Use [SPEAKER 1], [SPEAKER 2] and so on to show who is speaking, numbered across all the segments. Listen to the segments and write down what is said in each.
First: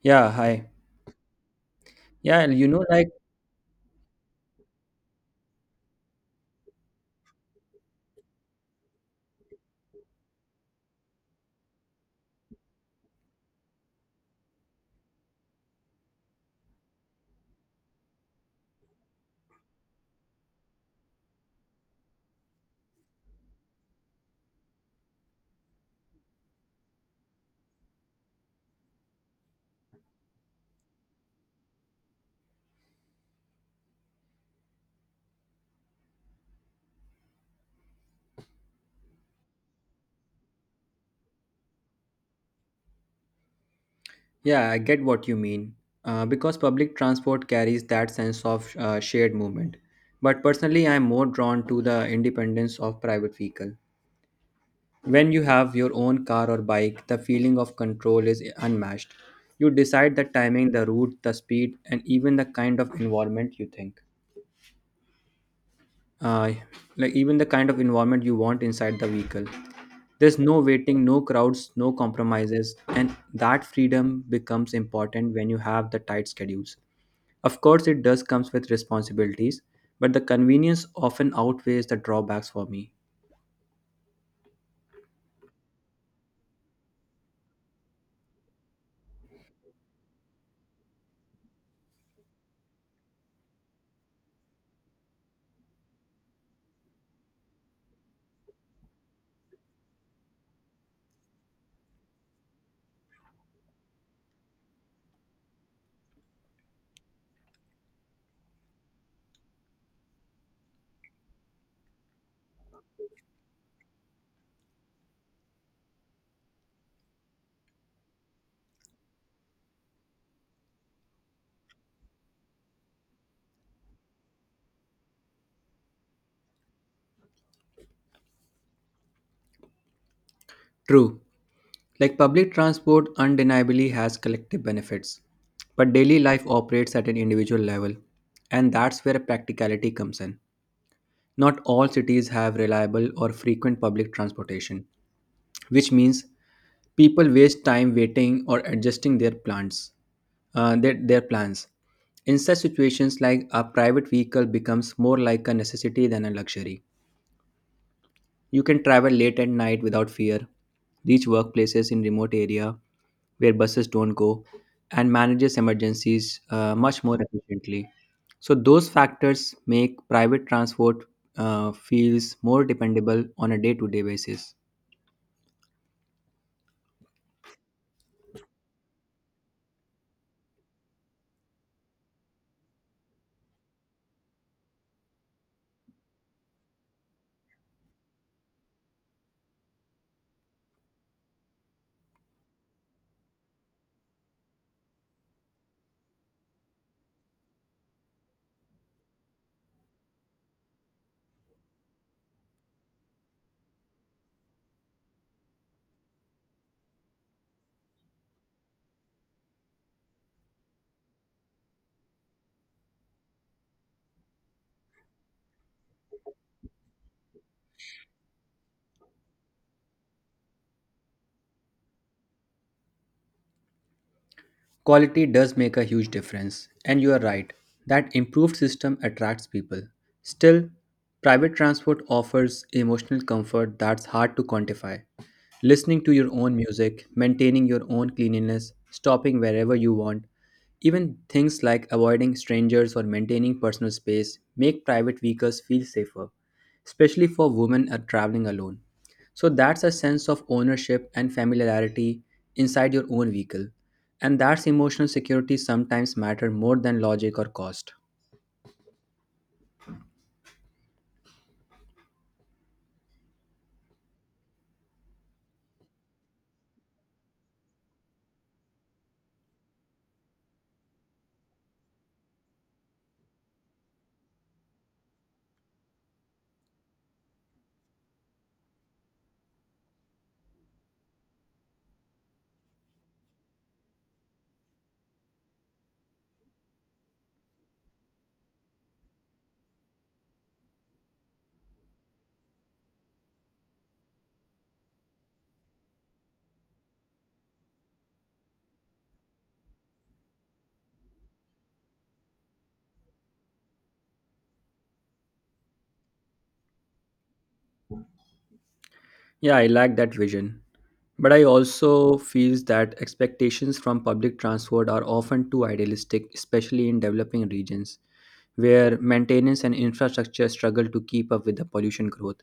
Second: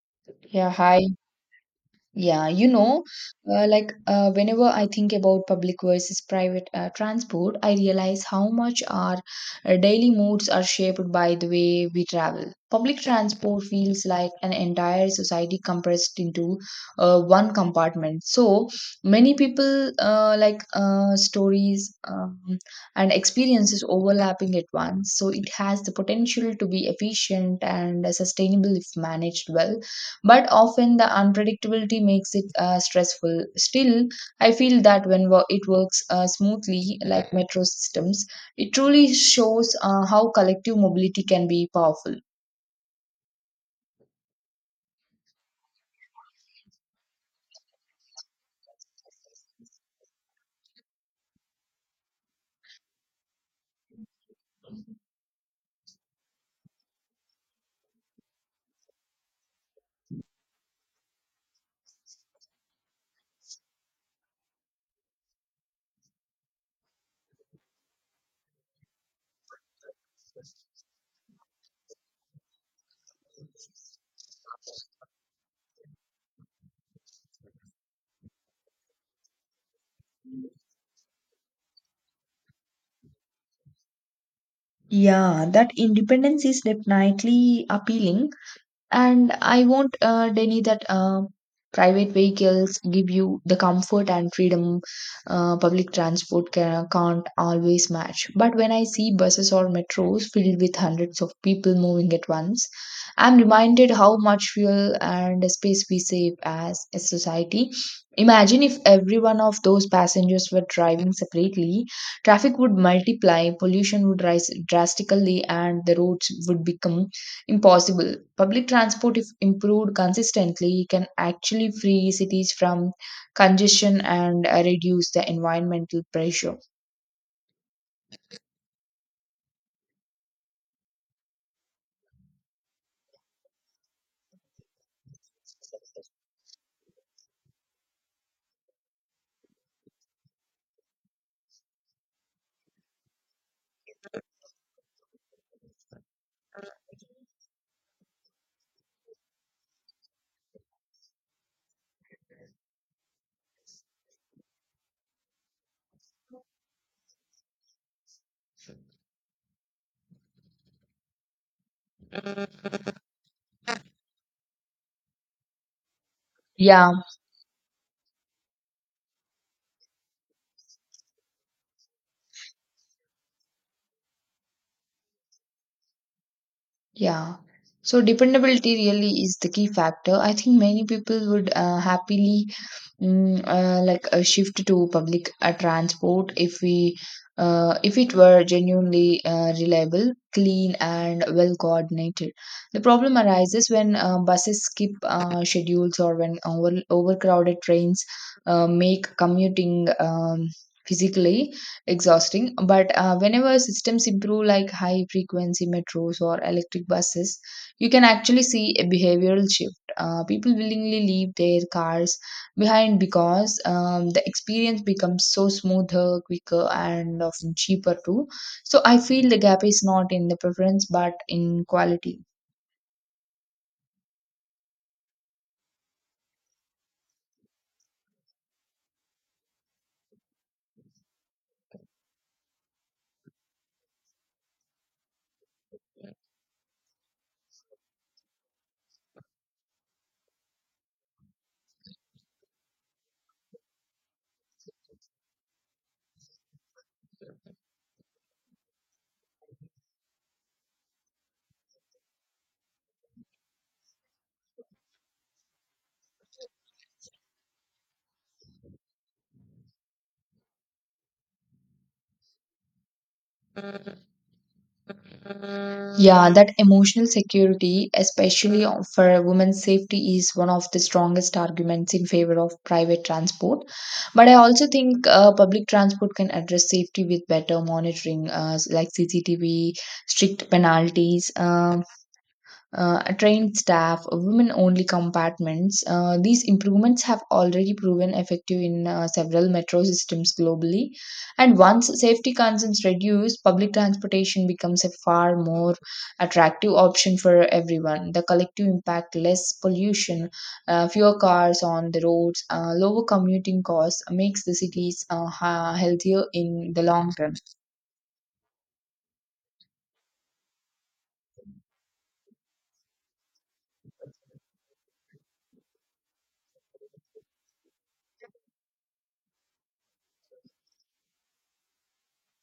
[SPEAKER 1] Yeah, hi.
[SPEAKER 2] Yeah, hi.
[SPEAKER 1] Yeah,
[SPEAKER 2] Yeah,
[SPEAKER 1] you
[SPEAKER 2] you
[SPEAKER 1] know,
[SPEAKER 2] know,
[SPEAKER 1] like,
[SPEAKER 2] whenever I think about public versus private transport, I realize how much our daily moods are shaped by the way we travel. Public transport feels like an entire society compressed into one compartment. So many people stories and experiences overlapping at once. So it has the potential to be efficient and sustainable if managed well, but often the unpredictability makes it stressful. Still, I feel that it works smoothly, like metro systems, it truly shows how collective mobility can be powerful.
[SPEAKER 1] yeah, I get what you mean. Because public transport carries that sense of shared movement. But personally, I'm more drawn to the independence of private vehicle. When you have your own car or bike, the feeling of control is unmatched. You decide the timing, the route, the speed, and even the kind of environment you think. uh, like even the kind of environment you want inside the vehicle, there's no waiting, no crowds, no compromises, and that freedom becomes important when you have the tight schedules. Of course it does comes with responsibilities, but the convenience often outweighs the drawbacks for me.
[SPEAKER 2] Yeah, that independence is definitely appealing. And I won't deny that private vehicles give you the comfort and freedom public transport can't always match. But when I see buses or metros filled with hundreds of people moving at once, I'm reminded how much fuel and space we save as a society. Imagine if every one of those passengers were driving separately, traffic would multiply, pollution would rise drastically, and the roads would become impossible. Public transport, if improved consistently, can actually free cities from congestion and reduce the environmental pressure.
[SPEAKER 1] True, like public transport undeniably has collective benefits, but daily life operates at an individual level, and that's where practicality comes in. Not all cities have reliable or frequent public transportation, which means people waste time waiting or adjusting their plans. Uh, their, their plans. In such situations, like a private vehicle becomes more like a necessity than a luxury. You can travel late at night without fear, reach workplaces in remote area where buses don't go, and manages emergencies
[SPEAKER 2] Yeah.
[SPEAKER 1] much more efficiently. So those factors make private transport feels more dependable on a day-to-day basis.
[SPEAKER 2] Yeah. So dependability really is the key factor. I think many people would happily shift to public transport if it were genuinely reliable, clean, and well coordinated. The problem arises when buses skip schedules or when overcrowded trains make commuting physically exhausting. But whenever systems improve, like high frequency metros or electric buses, you can actually see a behavioral shift. People willingly leave their cars behind because the experience becomes so smoother, quicker, and often cheaper too. So I feel the gap is not in the preference but in quality.
[SPEAKER 1] Quality does make a huge difference, and you are right that improved system attracts people. Still, private transport offers emotional comfort that's hard to quantify. Listening to your own music, maintaining your own cleanliness, stopping wherever you want, even things like avoiding strangers or maintaining personal space make private vehicles feel safer, especially for women are traveling alone. So that's a sense of ownership and familiarity inside your own vehicle. And that's emotional security sometimes matter more than logic or cost.
[SPEAKER 2] Yeah, that emotional security, especially for women's safety, is one of the strongest arguments in favor of private transport. But I also think public transport can address safety with better monitoring, like CCTV, strict penalties, trained staff, women only compartments. These improvements have already proven effective in several metro systems globally. And once safety concerns reduce, public transportation becomes a far more attractive option for everyone. The collective impact, less pollution, fewer cars on the roads, lower commuting costs, makes the cities healthier in the long term.
[SPEAKER 1] Yeah, I like that vision. But I also feel that expectations from public transport are often too idealistic, especially in developing regions where maintenance and infrastructure struggle to keep up with the pollution growth.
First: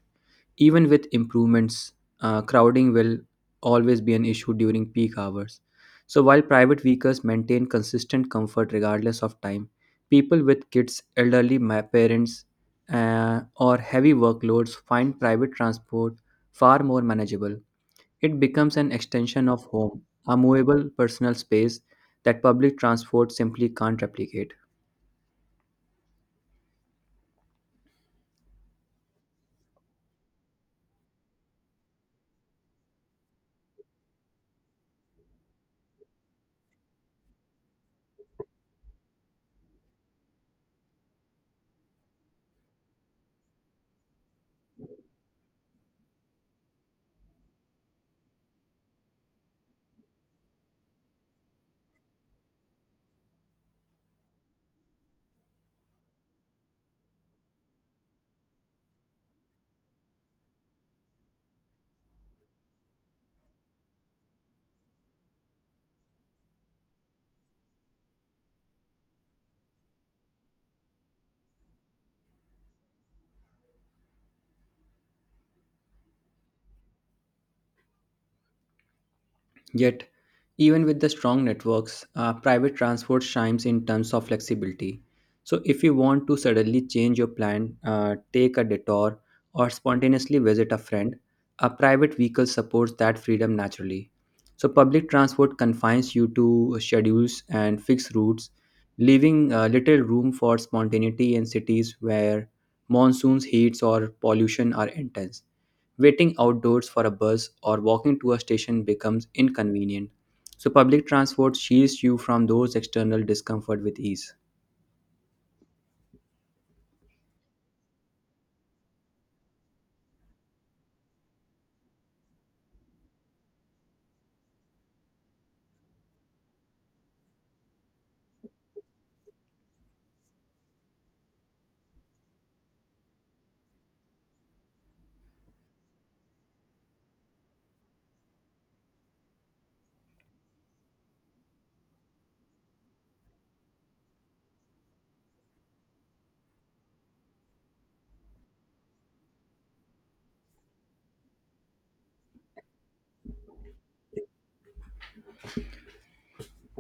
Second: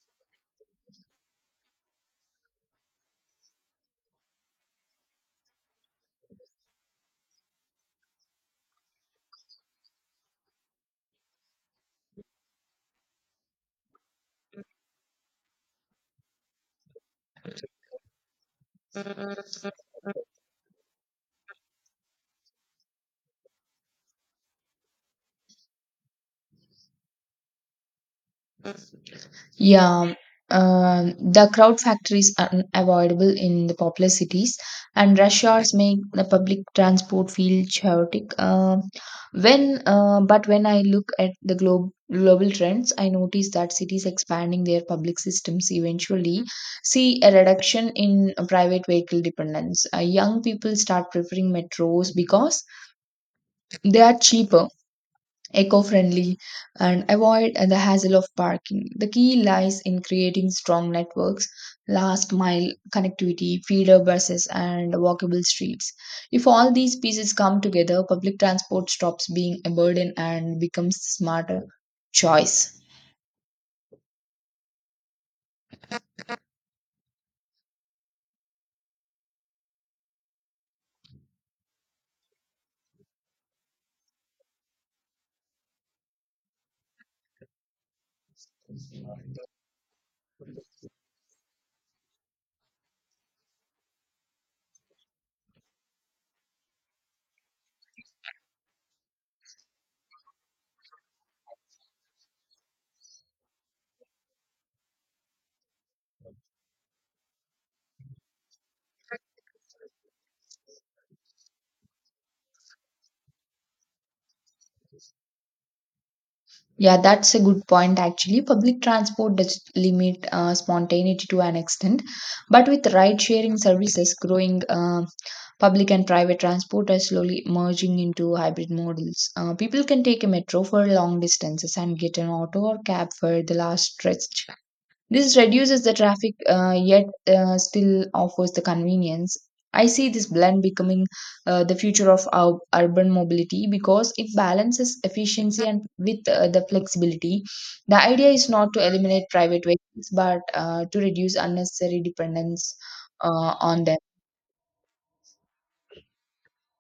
[SPEAKER 1] Even with improvements, crowding will always be an issue during peak hours. So, while private vehicles maintain consistent comfort regardless of time, people with kids, elderly parents, or heavy workloads find private transport far more manageable. It becomes an extension of home, a movable personal space that public transport simply can't replicate.
[SPEAKER 2] Yeah, um, the crowd factor is unavoidable in the populous cities, and rush hours make the public transport feel chaotic. But when I look at global trends, I notice that cities expanding their public systems eventually see a reduction in private vehicle dependence. Young people start preferring metros because they are cheaper, eco-friendly, and avoid the hassle of parking. The key lies in creating strong networks, last mile connectivity, feeder buses, and walkable streets. If all these pieces come together, public transport stops being a burden and becomes a smarter choice.
[SPEAKER 1] Yet, even with the strong networks, private transport shines in terms of flexibility. So, if you want to suddenly change your plan, take a detour, or spontaneously visit a friend, a private vehicle supports that freedom naturally. So, public transport confines you to schedules and fixed routes, leaving little room for spontaneity in cities where monsoons, heats, or pollution are intense. Waiting outdoors for a bus or walking to a station becomes inconvenient, so public transport shields you from those external discomfort with ease.
[SPEAKER 2] Yeah, that's a good point actually. Public transport does limit spontaneity to an extent, but with ride sharing services growing, public and private transport are slowly merging into hybrid models. People can take a metro for long distances and get an auto or cab for the last stretch. This reduces the traffic, yet still offers the convenience. I see this blend becoming the future of our urban mobility because it balances efficiency and with the flexibility. The idea is not to eliminate private vehicles, but to reduce unnecessary dependence on them.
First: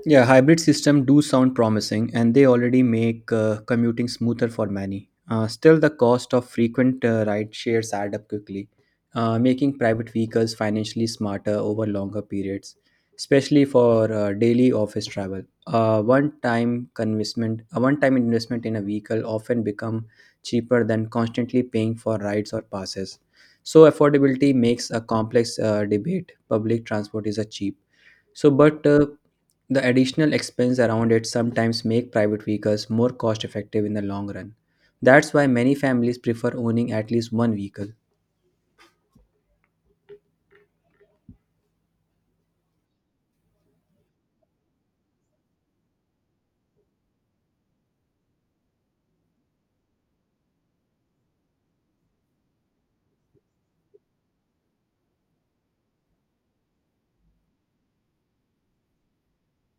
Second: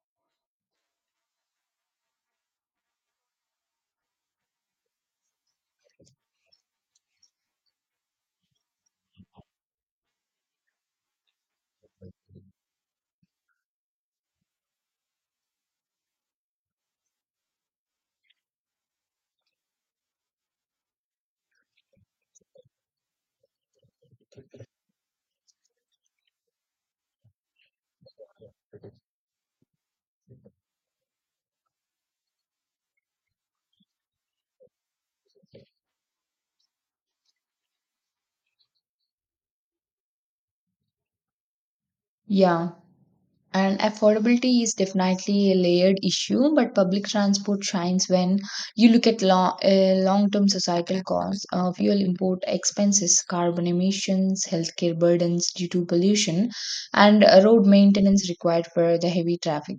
[SPEAKER 1] Yeah, hybrid system do sound promising, and they already make commuting smoother for many. Still, the cost of frequent ride shares add up quickly, making private vehicles financially smarter over longer periods, especially for daily office travel. A one-time investment in a vehicle often become cheaper than constantly paying for rides or passes. So, affordability makes a complex debate. Public transport is a cheap so, but the additional expense around it sometimes make private vehicles more cost effective in the long run. That's why many families prefer owning at least one vehicle.
[SPEAKER 2] Yeah. And affordability is definitely a layered issue, but public transport shines when you look at long-term societal costs, fuel import expenses, carbon emissions, healthcare burdens due to pollution, and road maintenance required for the heavy traffic.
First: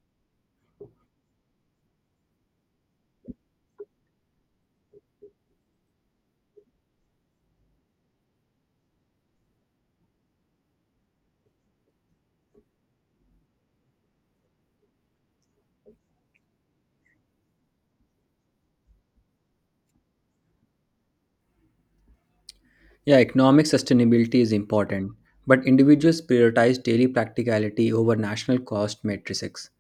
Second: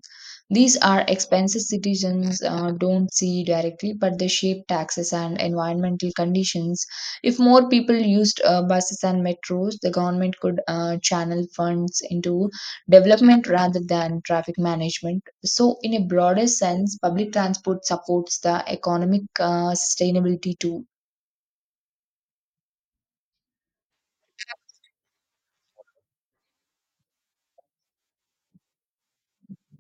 [SPEAKER 2] These are expenses citizens don't see directly, but they shape taxes and environmental conditions. If more people used buses and metros, the government could channel funds into development rather than traffic management. So, in a broader sense, public transport supports the economic sustainability too.
[SPEAKER 1] Yeah, economic sustainability is important, but individuals prioritize daily practicality over national cost matrices.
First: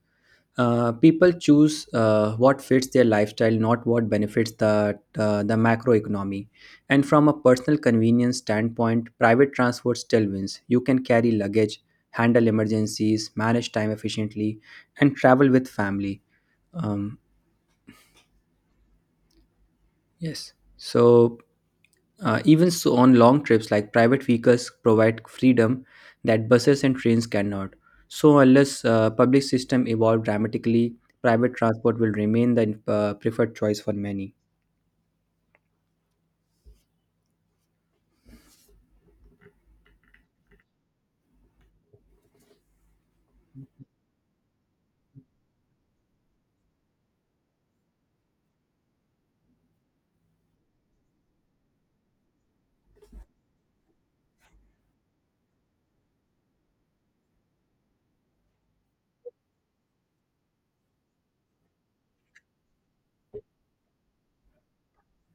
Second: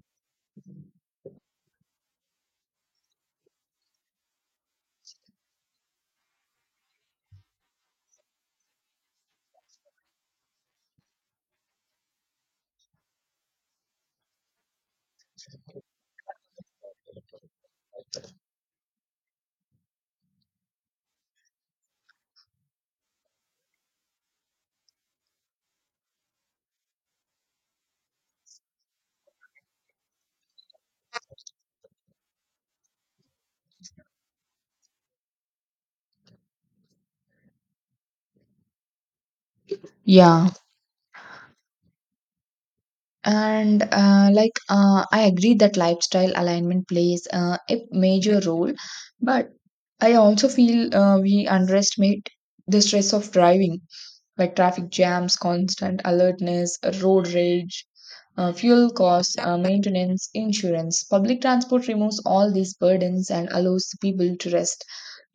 [SPEAKER 1] People choose what fits their lifestyle, not what benefits the macroeconomy. And from a personal convenience standpoint, private transport still wins. You can carry luggage, handle emergencies, manage time efficiently, and travel with family. Um, yes. So even so, on long trips, like private vehicles provide freedom that buses and trains cannot. So, unless public system evolve dramatically, private transport will remain the preferred choice for many.
[SPEAKER 2] Yeah. And I agree that lifestyle alignment plays a major role, but I also feel we underestimate the stress of driving, like traffic jams, constant alertness, road rage, fuel costs, maintenance, insurance. Public transport removes all these burdens and allows the people to rest,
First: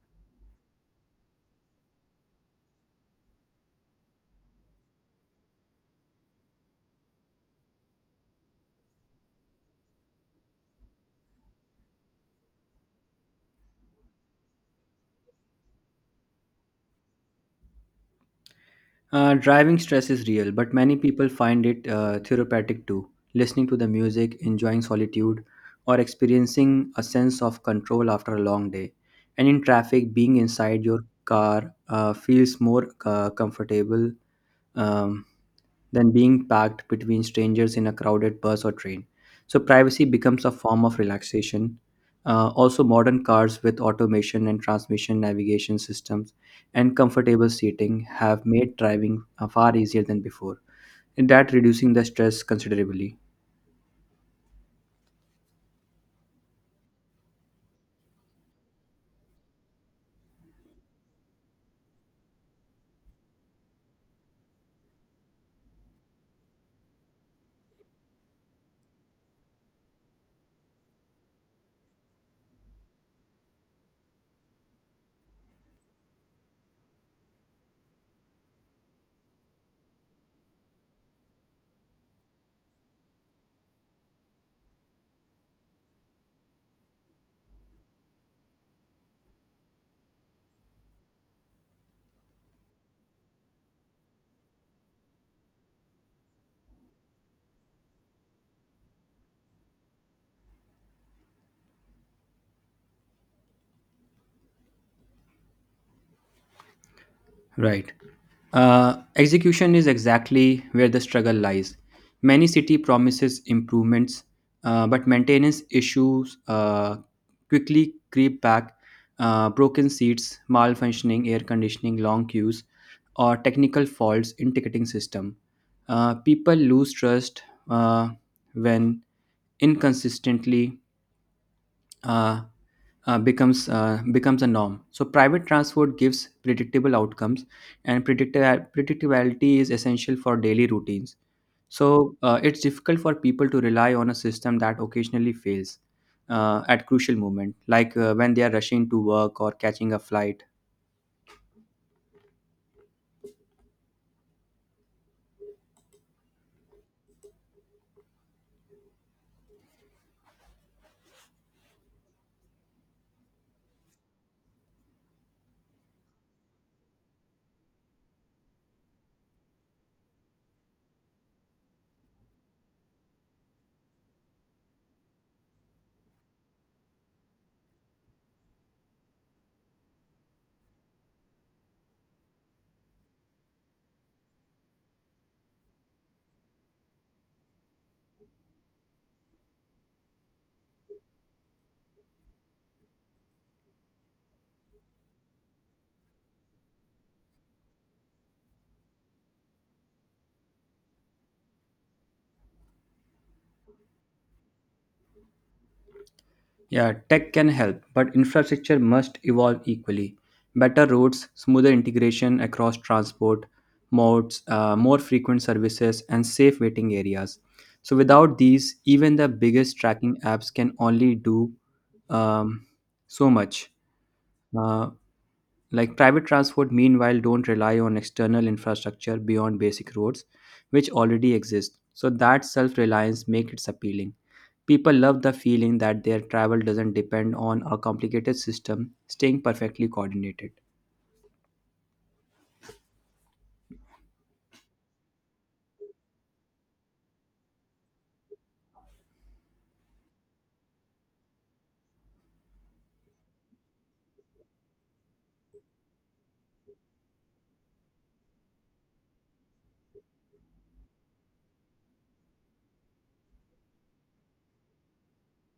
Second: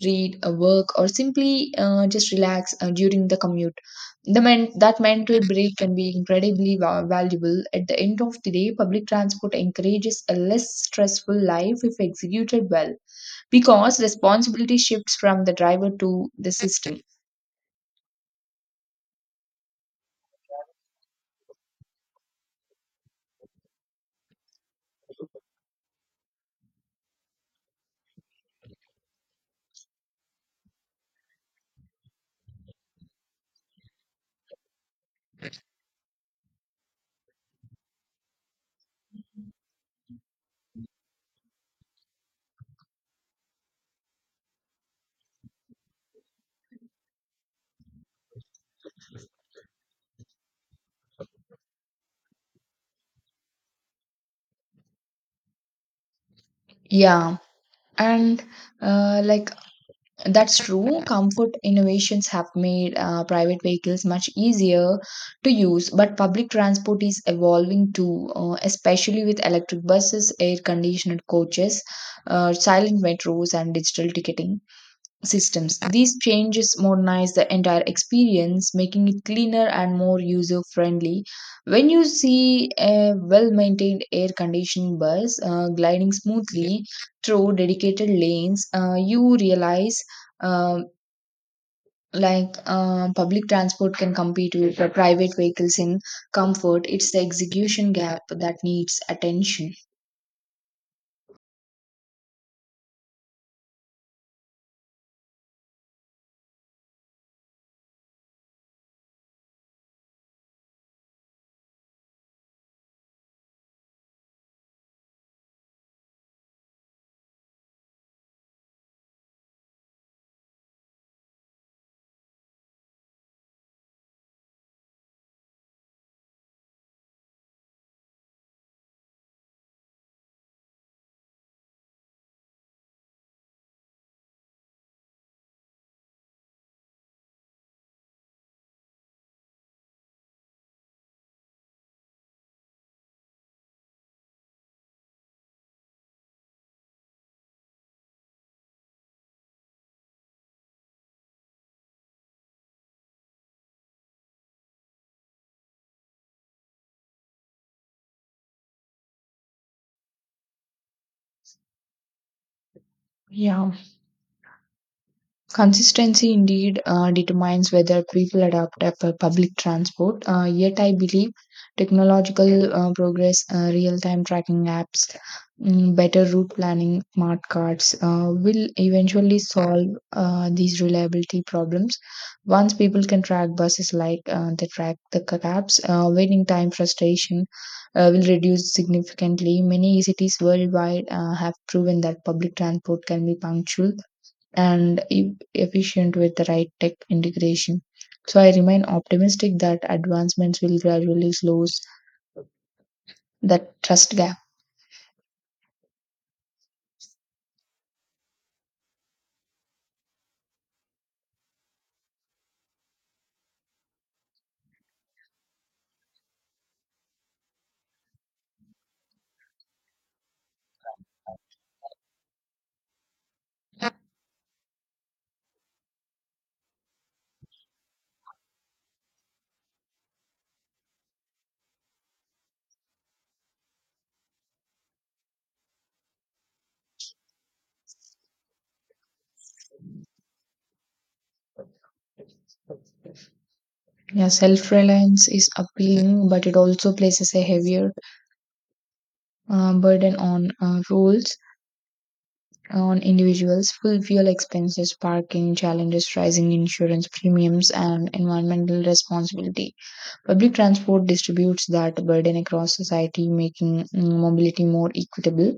[SPEAKER 2] read, work, or simply just relax during the commute. That mental break can be incredibly valuable. At the end of the day, public transport encourages a less stressful life if executed well, because responsibility shifts from the driver to the system.
[SPEAKER 1] Driving stress is real, but many people find it therapeutic too. Listening to the music, enjoying solitude, or experiencing a sense of control after a long day. And in traffic, being inside your car feels more comfortable um, than being packed between strangers in a crowded bus or train. So, privacy becomes a form of relaxation. Also, modern cars with automation and transmission navigation systems and comfortable seating have made driving far easier than before, and that reducing the stress considerably.
[SPEAKER 2] Yeah, and like That's true. Comfort innovations have made private vehicles much easier to use, but public transport is evolving too, especially with electric buses, air conditioned coaches, silent metros, and digital ticketing systems. These changes modernize the entire experience, making it cleaner and more user friendly. When you see a well maintained air conditioned bus gliding smoothly through dedicated lanes, you realize um public transport can compete with the private vehicles in comfort. It's the execution gap that needs attention.
[SPEAKER 1] Right. Execution is exactly where the struggle lies. Many city promises improvements, but maintenance issues quickly creep back. Broken seats, malfunctioning air conditioning, long queues, or technical faults in ticketing system. People lose trust uh, when inconsistently uh, becomes a norm. So private transport gives predictable outcomes, and predictability is essential for daily routines. So it's difficult for people to rely on a system that occasionally fails at crucial moment, like when they are rushing to work or catching a flight.
[SPEAKER 2] Yeah. Consistency indeed determines whether people adopt a public transport. Yet, I believe technological progress, real time tracking apps, better route planning, smart cards will eventually solve these reliability problems. Once people can track buses like they track the cabs, waiting time frustration will reduce significantly. Many cities worldwide have proven that public transport can be punctual and efficient with the right tech integration. So I remain optimistic that advancements will gradually close that trust gap.
[SPEAKER 1] Yeah, tech can help, but infrastructure must evolve equally. Better roads, smoother integration across transport modes, more frequent services, and safe waiting areas. So, without these, even the biggest tracking apps can only do um, so much. Uh, like private transport, meanwhile, don't rely on external infrastructure beyond basic roads, which already exist. So that self-reliance makes it appealing. People love the feeling that their travel doesn't depend on a complicated system staying perfectly coordinated.
[SPEAKER 2] Yeah, self-reliance is appealing, but it also places a heavier burden on individuals. Full fuel expenses, parking challenges, rising insurance premiums, and environmental responsibility. Public transport distributes that burden across society, making mobility more equitable.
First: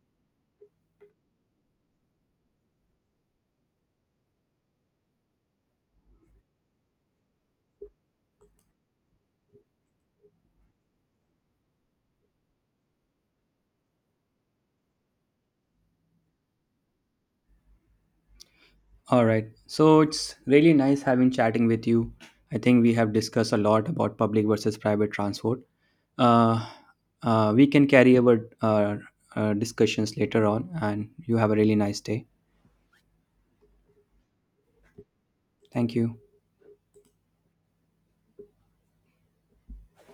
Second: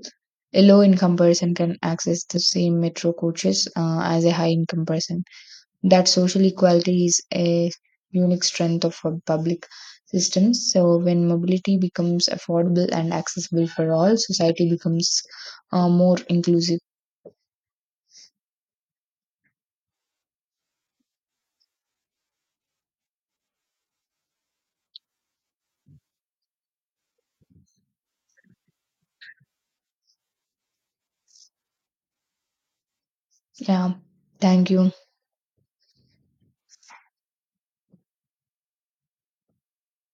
[SPEAKER 2] A low income person can access the same metro coaches as a high income person. That social equality is a unique strength of our public systems. So, when mobility becomes affordable and accessible for all, society becomes more inclusive.
[SPEAKER 1] All right. So it's really nice having chatting with you. I think we have discussed a lot about public versus private transport. Uh, we can carry our discussions later on, and you have a really nice day.
[SPEAKER 2] Yeah, thank you.
[SPEAKER 1] Thank you.